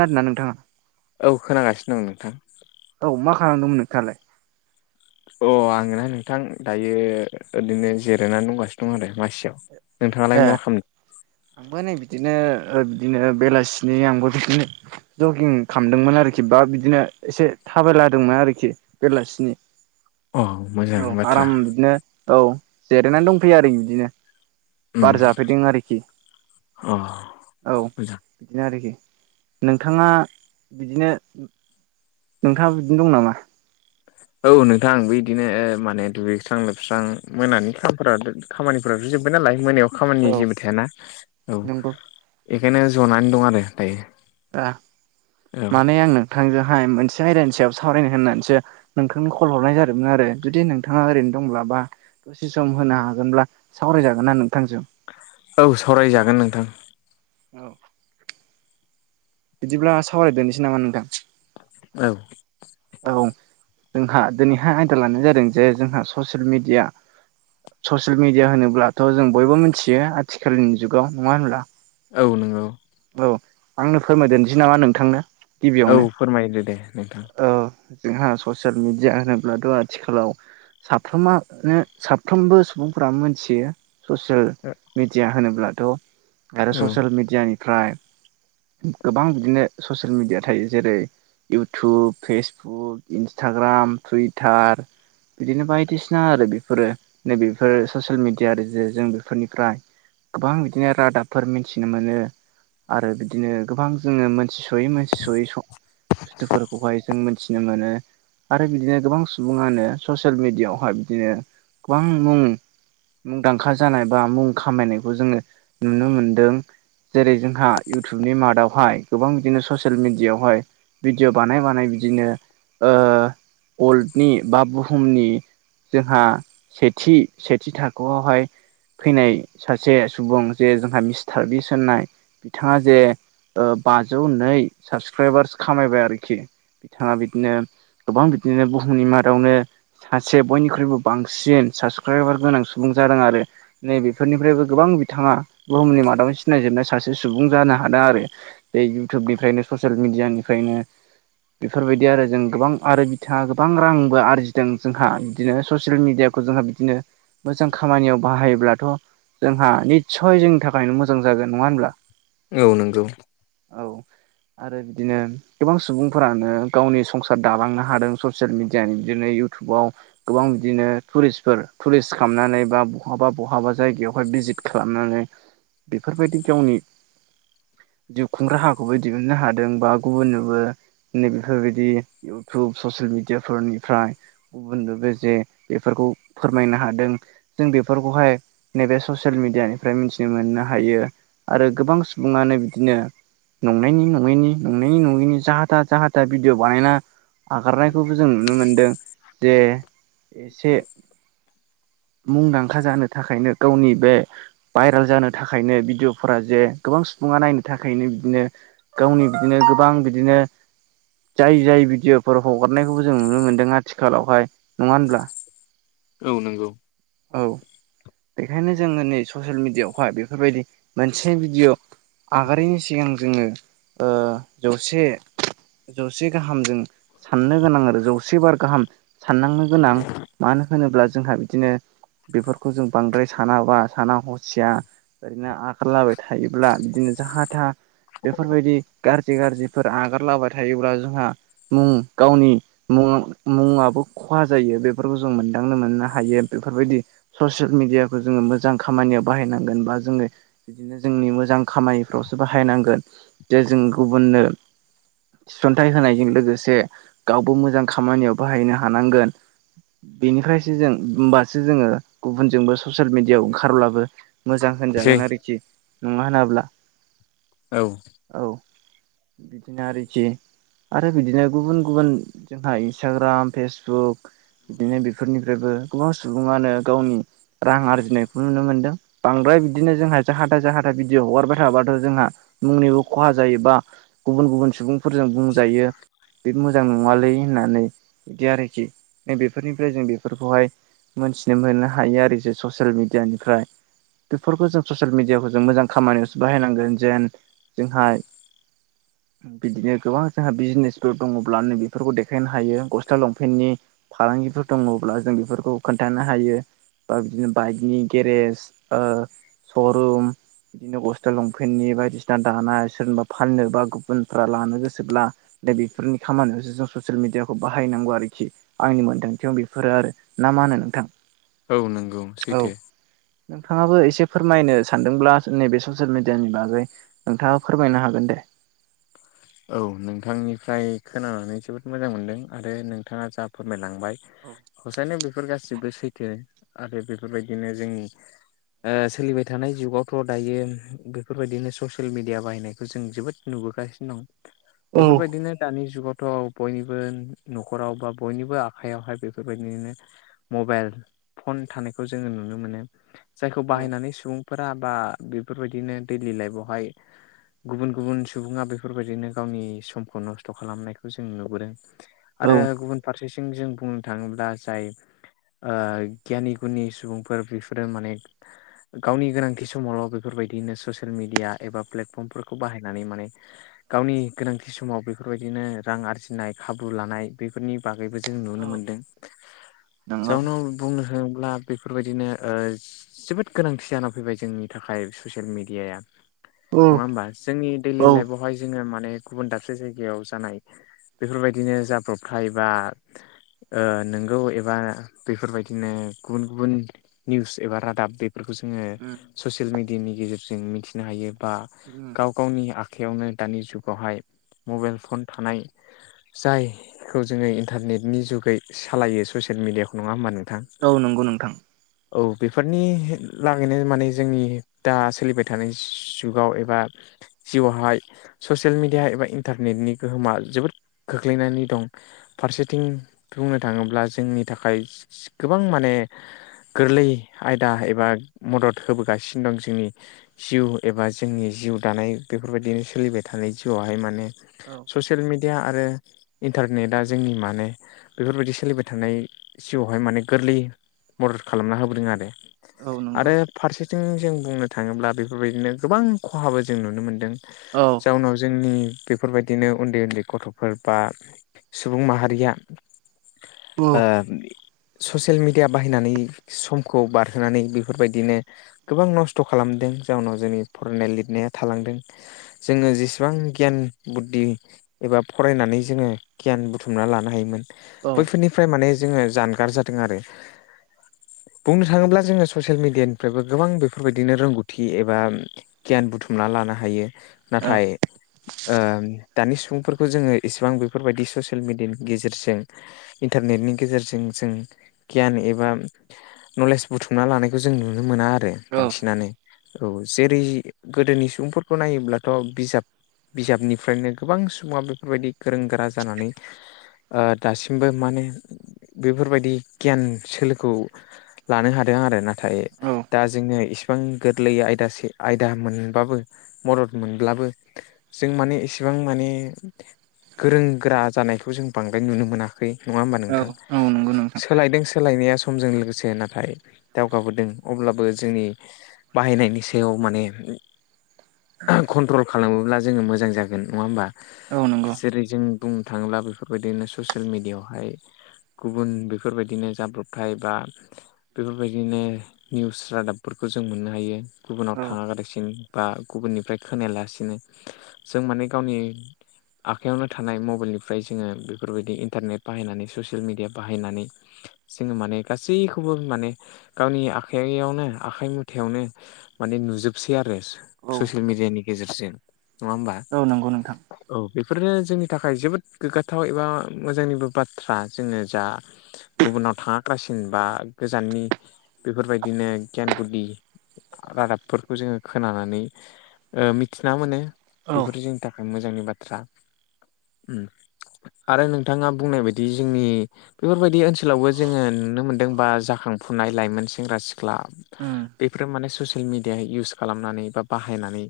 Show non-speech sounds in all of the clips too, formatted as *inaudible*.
आरोना नोंथाङा *inaudible* औ खोनागासि दं नोंथां। औ मा खालामदोंमोन नोंथाङालाय? अ' आङो नोंथां दायो ओदैनो जिरायनानै दंगासिनो दं आरो मासियाव। नोंथाङालाय ए मा खाम आंबो नै बिदिनो ओ बिदिनो बेलासिनि आंबो बिदिनो जगिं खामदोंमोन आरोखि बा बिदिनो एसे थाबायलादोंमोन आरोखि बेलासिनि। अ मोजां औ बाथ्रा आराम बिदिनो औ जिरायनानै दंफैयो आरो बिदिनो। उम बार जाफैदों आरोखि अ *inaudible* औ मोजां दिनो आरोखि नोंथाङा बिदिनो नोंथाङा बिदिनो दं नामा? औ नोंथां बो इदिनो ओ माने दुगैस्रां लोबस्रां मोनानि खामफोरा खामानिफोराथ' जोब्बाय नालाय मोनायाव औ खामानि जेबो थायाना औ नंगौ बेखायनो जनानै दं आरो दायो। ओ औ माने आं नोंथांजोहाय मोनसे आयदानि सायाव सावरायनो होननानैसो नोंथांनो खल हरनाय जादोंमोन आरो जुदि नोंथाङा ओरैनो दंब्ला बा से सम होनो हागोनब्ला सावरायजागोन ना नोंथांजों? औ सावरायजागोन नोंथां। औ बिदिब्ला सावरायदोनोसै नामा नोंथां? औ औ जोंहा दोनैहाय आयदा लानाय जादों जे जोंहा ससियेल मिडिया। स'सेल मिडिया होनोब्लाथ' जों बयबो मोन्थियो आथिखालनि जुगाव, नङा होनब्ला? औ नोंगौ। औ आंनो फोरमायदो *unintelligible* नामा नोंथांनो। औ गिबियावनो फोरमायदो दे नोंथां औ जोंहा ससियेल मिडिया होनोब्लाथ' आथिखालाव साफ्रोमानो साफ्रोमबो सुबुंफोरा मोनथियो स'सेल मेडिया होनोब्लाथ'। आरो औ ससियेल मिडियानिफ्राय गोबां बिदिनो ससियेल मिडिया थायो जेरै इउटुब फेसबुक इन्सटाग्राम टुइटार बिदिनो बायदिसिना आरो बेफोरो नैबेफोरो स'सेल मेडिया आरो जे जों बेफोरनिफ्राय गोबां बिदिनो रादाबफोर मिन्थिनो मोनो। आरो बिदिनो गोबां जोङो मोनथि सयै मानसि सयै बुस्थुफोरखौहाय जों मिथिनो मोनो। आरो बिदिनो गोबां सुबुङानो ससियेल मेडियाआवहाय बिदिनो गोबां मुं मुंदांखा जानाय बा मुं खामायनायखौ जोङो नुनो मोनदों। जेरै जोंहा नि मादावहाय गोबां बिदिनो ससियेल मिेडियआवहाय भिडिअ बानाय बानाय बिदिनो ओ अल्डनि बा बुहुमनि जोंहा सेथि सेथि थाखोआवहाय फैनाय सासे सुबुं जे जोंहा मिस्टार बिस होननाय। बिथाङा जे बाजौ नै साबसक्राइबार्स खामायबाय आरोखि, बिथाङा बिदिनो गोबां बिदिनो बुहुमनि मादावनो सासे बयनिख्रुइबो बांसिन साबसक्राइबार गोनां सुबुं जादों आरो। नै बेफोरनिफ्रायबो गोबां बिथाङा बुहुमनि मादाव सिनायजोबनाय सासे सुबुं जानो हादों आरो। बे इउटुबनिफ्रायनो ससियेल मिडियानिफ्रायनो बेफोरबायदि आरो जों गोबां आरो बिथाङा गोबां रांबो आरजिदों जोंहा बिदिनो ससियेल मिडियाखौ जोंहा बिदिनो मोजां खामानियाव बाहायोब्लाथ' जोंहा निदसय जोंनि थाखायनो मोजां जागोन, नङा होनब्ला? औ नोंगौ। औ आरो बिदिनो गोबां सुबुंफोरानो गावनि संसार दालांनो हादों ससियेल मिडिया नि बिदिनो इयउटुबाव गोबां बिदिनो टुरिसफोर टुरिस्ट खालामनानै बा बहाबा बहाबा जायगायावहाय भिजिट खालामनानै बेफोरबायदि गावनि जिउ खुंग्रा हाखौबो दिहुननो हादों बा गुबुननोबो नै बेफोरबायदि इउटुब ससियेल मिडियाफोरनिफ्राय गुबुननो बे जे बेफोरखौ फोरमायनो हादों। जों बेफोरखौहाय नैबे ससियेल मिडियानिफ्राय मिथिनो मोननो हायो। आरो गोबां सुबुङानो बिदिनो नंनायनि नङैनि नंनायनि नङैनि जाहाथा जाहा दा भिडिअ बानायना आगारनायखौबो जों नुनो मोन्दों, जे एसे मुंदांखा जानो थाखायनो गावनि बे भाइरेल जानो थाखाय थाखायनो भिडिअफोरा जे गोबां सुबुङा नायनो थाखायनो बिदिनो गावनि बिदिनो गोबां बि बिदिनो जाय जाय भिडिअफोर हगारनायखौबो जों नुनो मोनदों आथिखालावहाय। नङा होनब्ला? औ नंगौ औ बेखायनो जोै स'सेल मिडियाआवहाय बेफोरबायदि मोनसे भिडिअ' आगारिनि सिगां ओ जोङो जौसे जौसे गाहामजों साननो गोनां आरो जौसे बार गाहाम साननांनो गोनां मानो होनोब्ला जोंहा बिदिनो बेफोरखौ जों बांद्राय सानाबा साना हसिया ओरैनो आगारलाबाय थायो अब्ला बिदिनो जाहा था बेफोरबायदि गाज्रि गाज्रिफोर आगारलाबाय थायोब्ला जोंहा मुं गावनि मुं मुङाबो खहा जायो, बेफोरखौ जों मोनदांनो मोननो हायो बेफोरबायदि ससियेल मिडियाखौ जोङो मोजां खामानियाव बाहायनांगोन, बा जोङो बिदिनो जोंनि मो मोजां खामानिफ्रावसो बाहायनांगोन। जे जों गुबुननो थिसन्थाइ होनायजों लोगोसे गावबो मोजां खामानियाव बाहायनो हानांगोन। बेनिफ्रायसो जों होमबासो जोङो गुबुनजोंबो ससियेल मिडियाव ओंखारब्लाबो मोजां सै होनजागोन आरोखि। नङा होनाब्ला औ। औ बिदिनो आरोखि। आरो बिदिनो गुबुन गुबुन जोंहा इन्सटाग्राम, फेसबुक बिदिनो बेफोरनिफ्रायबो गोबां सुबुङानो गावनि रां आरजिनायखौ नुनो मोनदों। बांद्राय बिदिनो जोंहा जाह दा जाहा भिडिअ हगारबाय थाबाथ' जोंहा मुंनिबो खहा जायोबा गुबुन गुबुन सुबुं फोरजों बुंजायो बे मोजां नङालै होननानै बिदि आरोखि। नैबे बेफोरनिफ्राय जों बेफोरखौहाय मोन्थिनो मोननो हायो आरो जे ससियेल मिडियानि फ्राय बिफोरखौ जों ससियेल मिडियाव मोजां खामानियावो बाहायनांगोन जेन जोंहा बिदिनो गोबां जोंहा बिजिनेसफोर दङब्ला नो बेफोरखौ देखायनो हायो गस्ला लंपेन्टनि फालांगिफोर दङब्ला जों बेफोरखौ खोन्थानो हायो। बा बिदिनो बाइकनि गेरेज ओ शरुम बिदिनो गस्ला लंपेन्टनि बायदिसिना दानाय सोरनोबा फाननो बा गुबुनफ्रा लानो गोसोब्ला दा बेफोरनि खामानियावसो जों ससियेल मिडियाखौ बाहायनांगौ आरोखि आंनि मोनदांथियाव बेफोरो आरो ना मा होनो नोंथां? औ नंगौ औ सैथो नोंथाङाबो एसे फोरमायनो सान अब्ला नैबे ससियेल मिडियानि बागै नोंथाङा फोरमायनो हागोन दे। औ नोंथांनिफ्राय खोनानानै जोबोद मोजां मोनदों आरो नोंथाङा जा फोरमायलां फंबाय हसायनो बेफोर गासिबो सैथो आरो बेफोरबायदिनो जोंनि ओ सोलिबाय थानाय जुगावथ' दायो बेफोरबायदिनो ससियेल मिडिया बाहायनायखौ जों जोबोद नुबोगासिनो दं। औ बेफोरबायदिनो दानि जुगावथ' बयनिबो नखराव बा बयनिबो आखाइयावहाय बेफोरबायदिनो मबाइल फन थानायखौ जोङो नुनो मोनो। जायखौ औ बाहायनानै सुबुं फोरा बा बेफोरबायदिनो दैलि लाइफावहाय गुबुन गुबुन सुबुङा बेफोरबाय दिनो गावनि समखौ नस्थ' खालामनायखौ जों नुबोदों। आरो गुबुन फारसेथिं जों बुंनो थाङोब्ला जाय ओ गियानि गुनि सुबुंफोर बेफोरो माने गावनि गोनांथि समावल' बेफोरबायदिनो ससियेल मिडिया एबा प्लेटफर्मफोरखौ बाहायनानै माने गावनि गोनांथि समाव बेफोरबायदिनो रां आरजिनाय खाबु लानाय बेफोरनि बागैबो जों नुनो मोन्दों। *inaudible* नंगौ जाउनाव बुंनो हाङोब्ला बेफोरबायदिनो ओ जोबोद गोनांथि जाना फैबाय जोंनि थाखाय ससियेल मिडियाया। औ नङा होमबा, जोंनि दैइलि औ लाइफावहाय जोङो माने गुबुन दाबसे जायगायाव जानाय बेफोरबायदिनो जाब्रबथाय बा ओ नोंगौ एबा बेफोरबायदिनो गुबुन गुबुन निउस एबा रादाब बेफोरखौ जोङो उम ससियेल मिडियानि गेजेरजों मिथिनो हायो बा उम गाव गावनि आखाइयावनो दानि जुगावहाय मबाइल फन थानाय जायखौ जोङो इन्टारनेटनि जुगै सालायो ससियेल मिडियाखौ नङा होमबा नोंथां। औ नंगौ नोंथां। औ बेफोरनि लागैनो माने जोंनि दा सोलिबाय थानाय जुगाव एबा जिउआवहाय ससियेल मिडिया एबा इन्टारनेटनि गोहोमा जोबोद खोख्लैनानै दं। फारसेथिं बुंनो थाङोब्ला जोंनि थाखाय गोबां माने गोरलै आयदा एबा मदद होबोगासिनो दं जोंनि जिउ एबा जोंनि जिउ दानाय बेफोरबायदिनो सोलिबाय थानाय जिउआवहाय माने औ। ससियेल मिडिया आरो इन्टारनेटआ जोंनि माने बेफोरबायदि सोलिबाय थानाय जिउआवहाय माने गोरलै मदद खालामना होबोदों आरो औ नंगौ आरो फारसेथिं जों बुंनो थाङोब्ला बेफोरबायदिनो गोबां खहाबो जों नुनो मोनदों औ जाउनाव जोंनि बेफोरबायदिनो उन्दै उन्दै गथ'फोर बा सुबुं माहारिया औ ओ ससियेल मिडिया बाहायनानै समखौ बारहोनानै बेफोरबायदिनो गोबां नस्थ' खालामदों जाउनाव जोंनि फरायनाय लिरनाया थालांदों जोङो जेसेबां गियान बुद्धि एबा फरायनानै जोङो गियान बुथुमना लानो हायोमोन औ बैफोरनि फ्राय माने जोङो जानगार जादों आरो बुंनो थाङोब्ला जोङो ससियेल मिडियानिफ्रायबो गोबां बेफोरबायदिनो रोंगौथि एबा गियान बुथुमना लानो हायो नाथाय दानि सुबुंफोरखौ जोङो इसेबां बेफोरबायदि ससियेल मिेडियानि गेजेरजों इन्टारनेटनि गेजेरजों जों गियान एबा नलेज बुथुमना लानायखौ जों नुनो मोना आ रो बांसिनानो औ जेरै गोदोनि सुबुंफोरखौ नायोब्ला थ' बिजाब बिजाबनिफ्रायनो गोबां सुबुङा बेफोरबायदि गोरों गोरा जानानै ओ दासिमबो माने बेफोरबायदि गियान सोलोखौ लानो हादों आरो नाथाय औ दा जोंनो इसिबां गोरलै आयदासे आयदा मोनबाबो मदद मोनब्लाबो जों माने इसेबां माने गोरों गोरा जानायखौ जों बांद्राय नुनो मोनाखै नङा होमबा औ नोंथां? औ नंगौ नोंथां सोलायदों सोलायनाया समजों लोगोसे नाथाय दावगाबोदों अब्लाबो जोंनि बाहायनायनि सायाव माने कन्ट्रल खालामोब्ला जोङो मोजां जागोन नङा होमबा? औ नंगौ जेरै जों बुंनो थाङोब्ला बेफोरबायदिनो ससियेल मिडियायावहाय गुबुन बेफोरबायदिनो जाब्रबथाय बा बेफोरबायदिनो निउस रादाबफोरखौ जों मोननो हायो गुबुनाव औ थाङालासिन बा गुबुननिफ्राय खोनायालासिनो जों माने गावनि आखाइयावनो थानाय मबाइलनिफ्राय जोङो बेफोरबायदि इन्टारनेट बाहायनानै ससियेल मिडिया बाहायनानै जोङो माने गासैखौबो माने गावनि आखाइयावनो आखाइ मुथायावनो माने नुजोबसै आरो औ ससियेल मिडियानि गेजेरजों नङा होमबा? औ नंगौ नोंथां औ बेफोरनो जोंनि थाखाय जोबोद गोग्गाथाव एबा मोजांनिबो बाथ्रा जोङो जा गुबुनाव थाङा लासिन बा गोजाननि बेफोरबायदिनो गियान गुदि रादाबफोरखौ जोङो खोनानानै ओ मिथिना मोनो औ बेफोर जोंनि था खाय मोजांनि बाथ्रा उम आरो नोंथाङा बुंनाय बायदि जोंनि बेफोरबायदि ओनसोलावबो जोङो नुनो मोनदों बा जाखांफुनाय लाइमोन सेंग्रा सिख्ला उम बेफोरो माने ससियेल मिडिया इउस खालामनानै बा बाहायनानै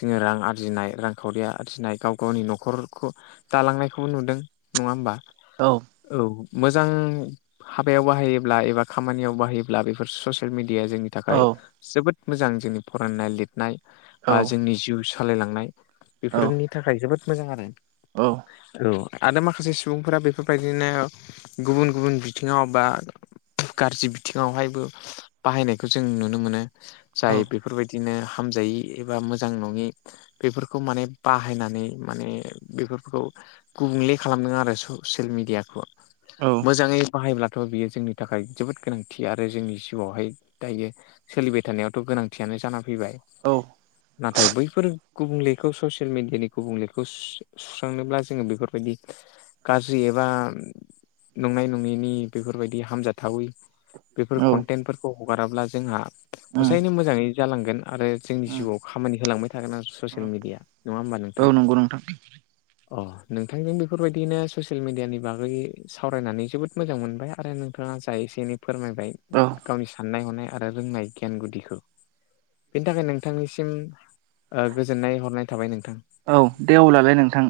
जोङो रां आरजिनाय रांखावरिया आरजिनाय गाव गावनि न'खरखौ गालांनायखौबो नुदों नङा होमबा? औ औ मोजां हाबायाव बाहायोब्ला एबा खामानियाव बाहायोब्ला बेफोर ससियेल मिडिया जोंनि औ थाखाय जोबोद मोजां जोंनि फरायनाय लिरनाय औ बा जोंनि जिउ सु सालायलांनाय औ बेफोरनि थाखाय जोबोद मोजां आरो औ औ आरो माखासे सुबुंफोरा बेफोरबायदिनो गुबुन गुबुन बिथिङाव बा गाज्रि बिथिङावहायबो बाहायनायखौ जों नुनो मोनो जाय बेफोरबायदिनो हामजायै एबा मोजां नङि बेफोरखौ माने बाहायनानै माने बेफोरखौ गुबुंले खालामदों आरो ससियेल मिडियाखौ औ मोजाङै बाहायब्ला थ' बियो जोंनि थाखाय जोबोद गोनांथि आरो जोंनि जिउआवहाय दायो सोलिबाय थानायावथ' गोनांथियानो जाना फैबाय। औ नाथाय बैफोर गुबुंलेखौ ससियेल मेडियानि गुबुंलेखौ सुस्रांनोब्ला जोङो बेफोरबायदि गाज्रि एबा नंनाय नङैनि बेफोरबायदि हामजाथावै बेफोर कनटेन्टफोरखौ हगाराब्ला जोंहा उम औ हसायैनो मोजाङै जालांगोन आरो जोंनि जिउआव खामानि होलांबाय थागोन आरो ससिल मिडिया नङा होमबा नोंथां। औ नंगौ नोंथां अ नोंथांजों बेफोरबायदिनो ससियेल मेडियानि बागै सावरायनानै जोबोद मोजां मोनबाय आरो नोंथाङा जाय एसे एनै फोरमायबाय औ गावनि साननाय हनाय आरो रोंनाय गियान गुदिखौ बेनि थाखाय नों थांनिसिम गोजोननाय हरनाय थाबाय नोंथां। औ दे अब्लालाय नोंथां।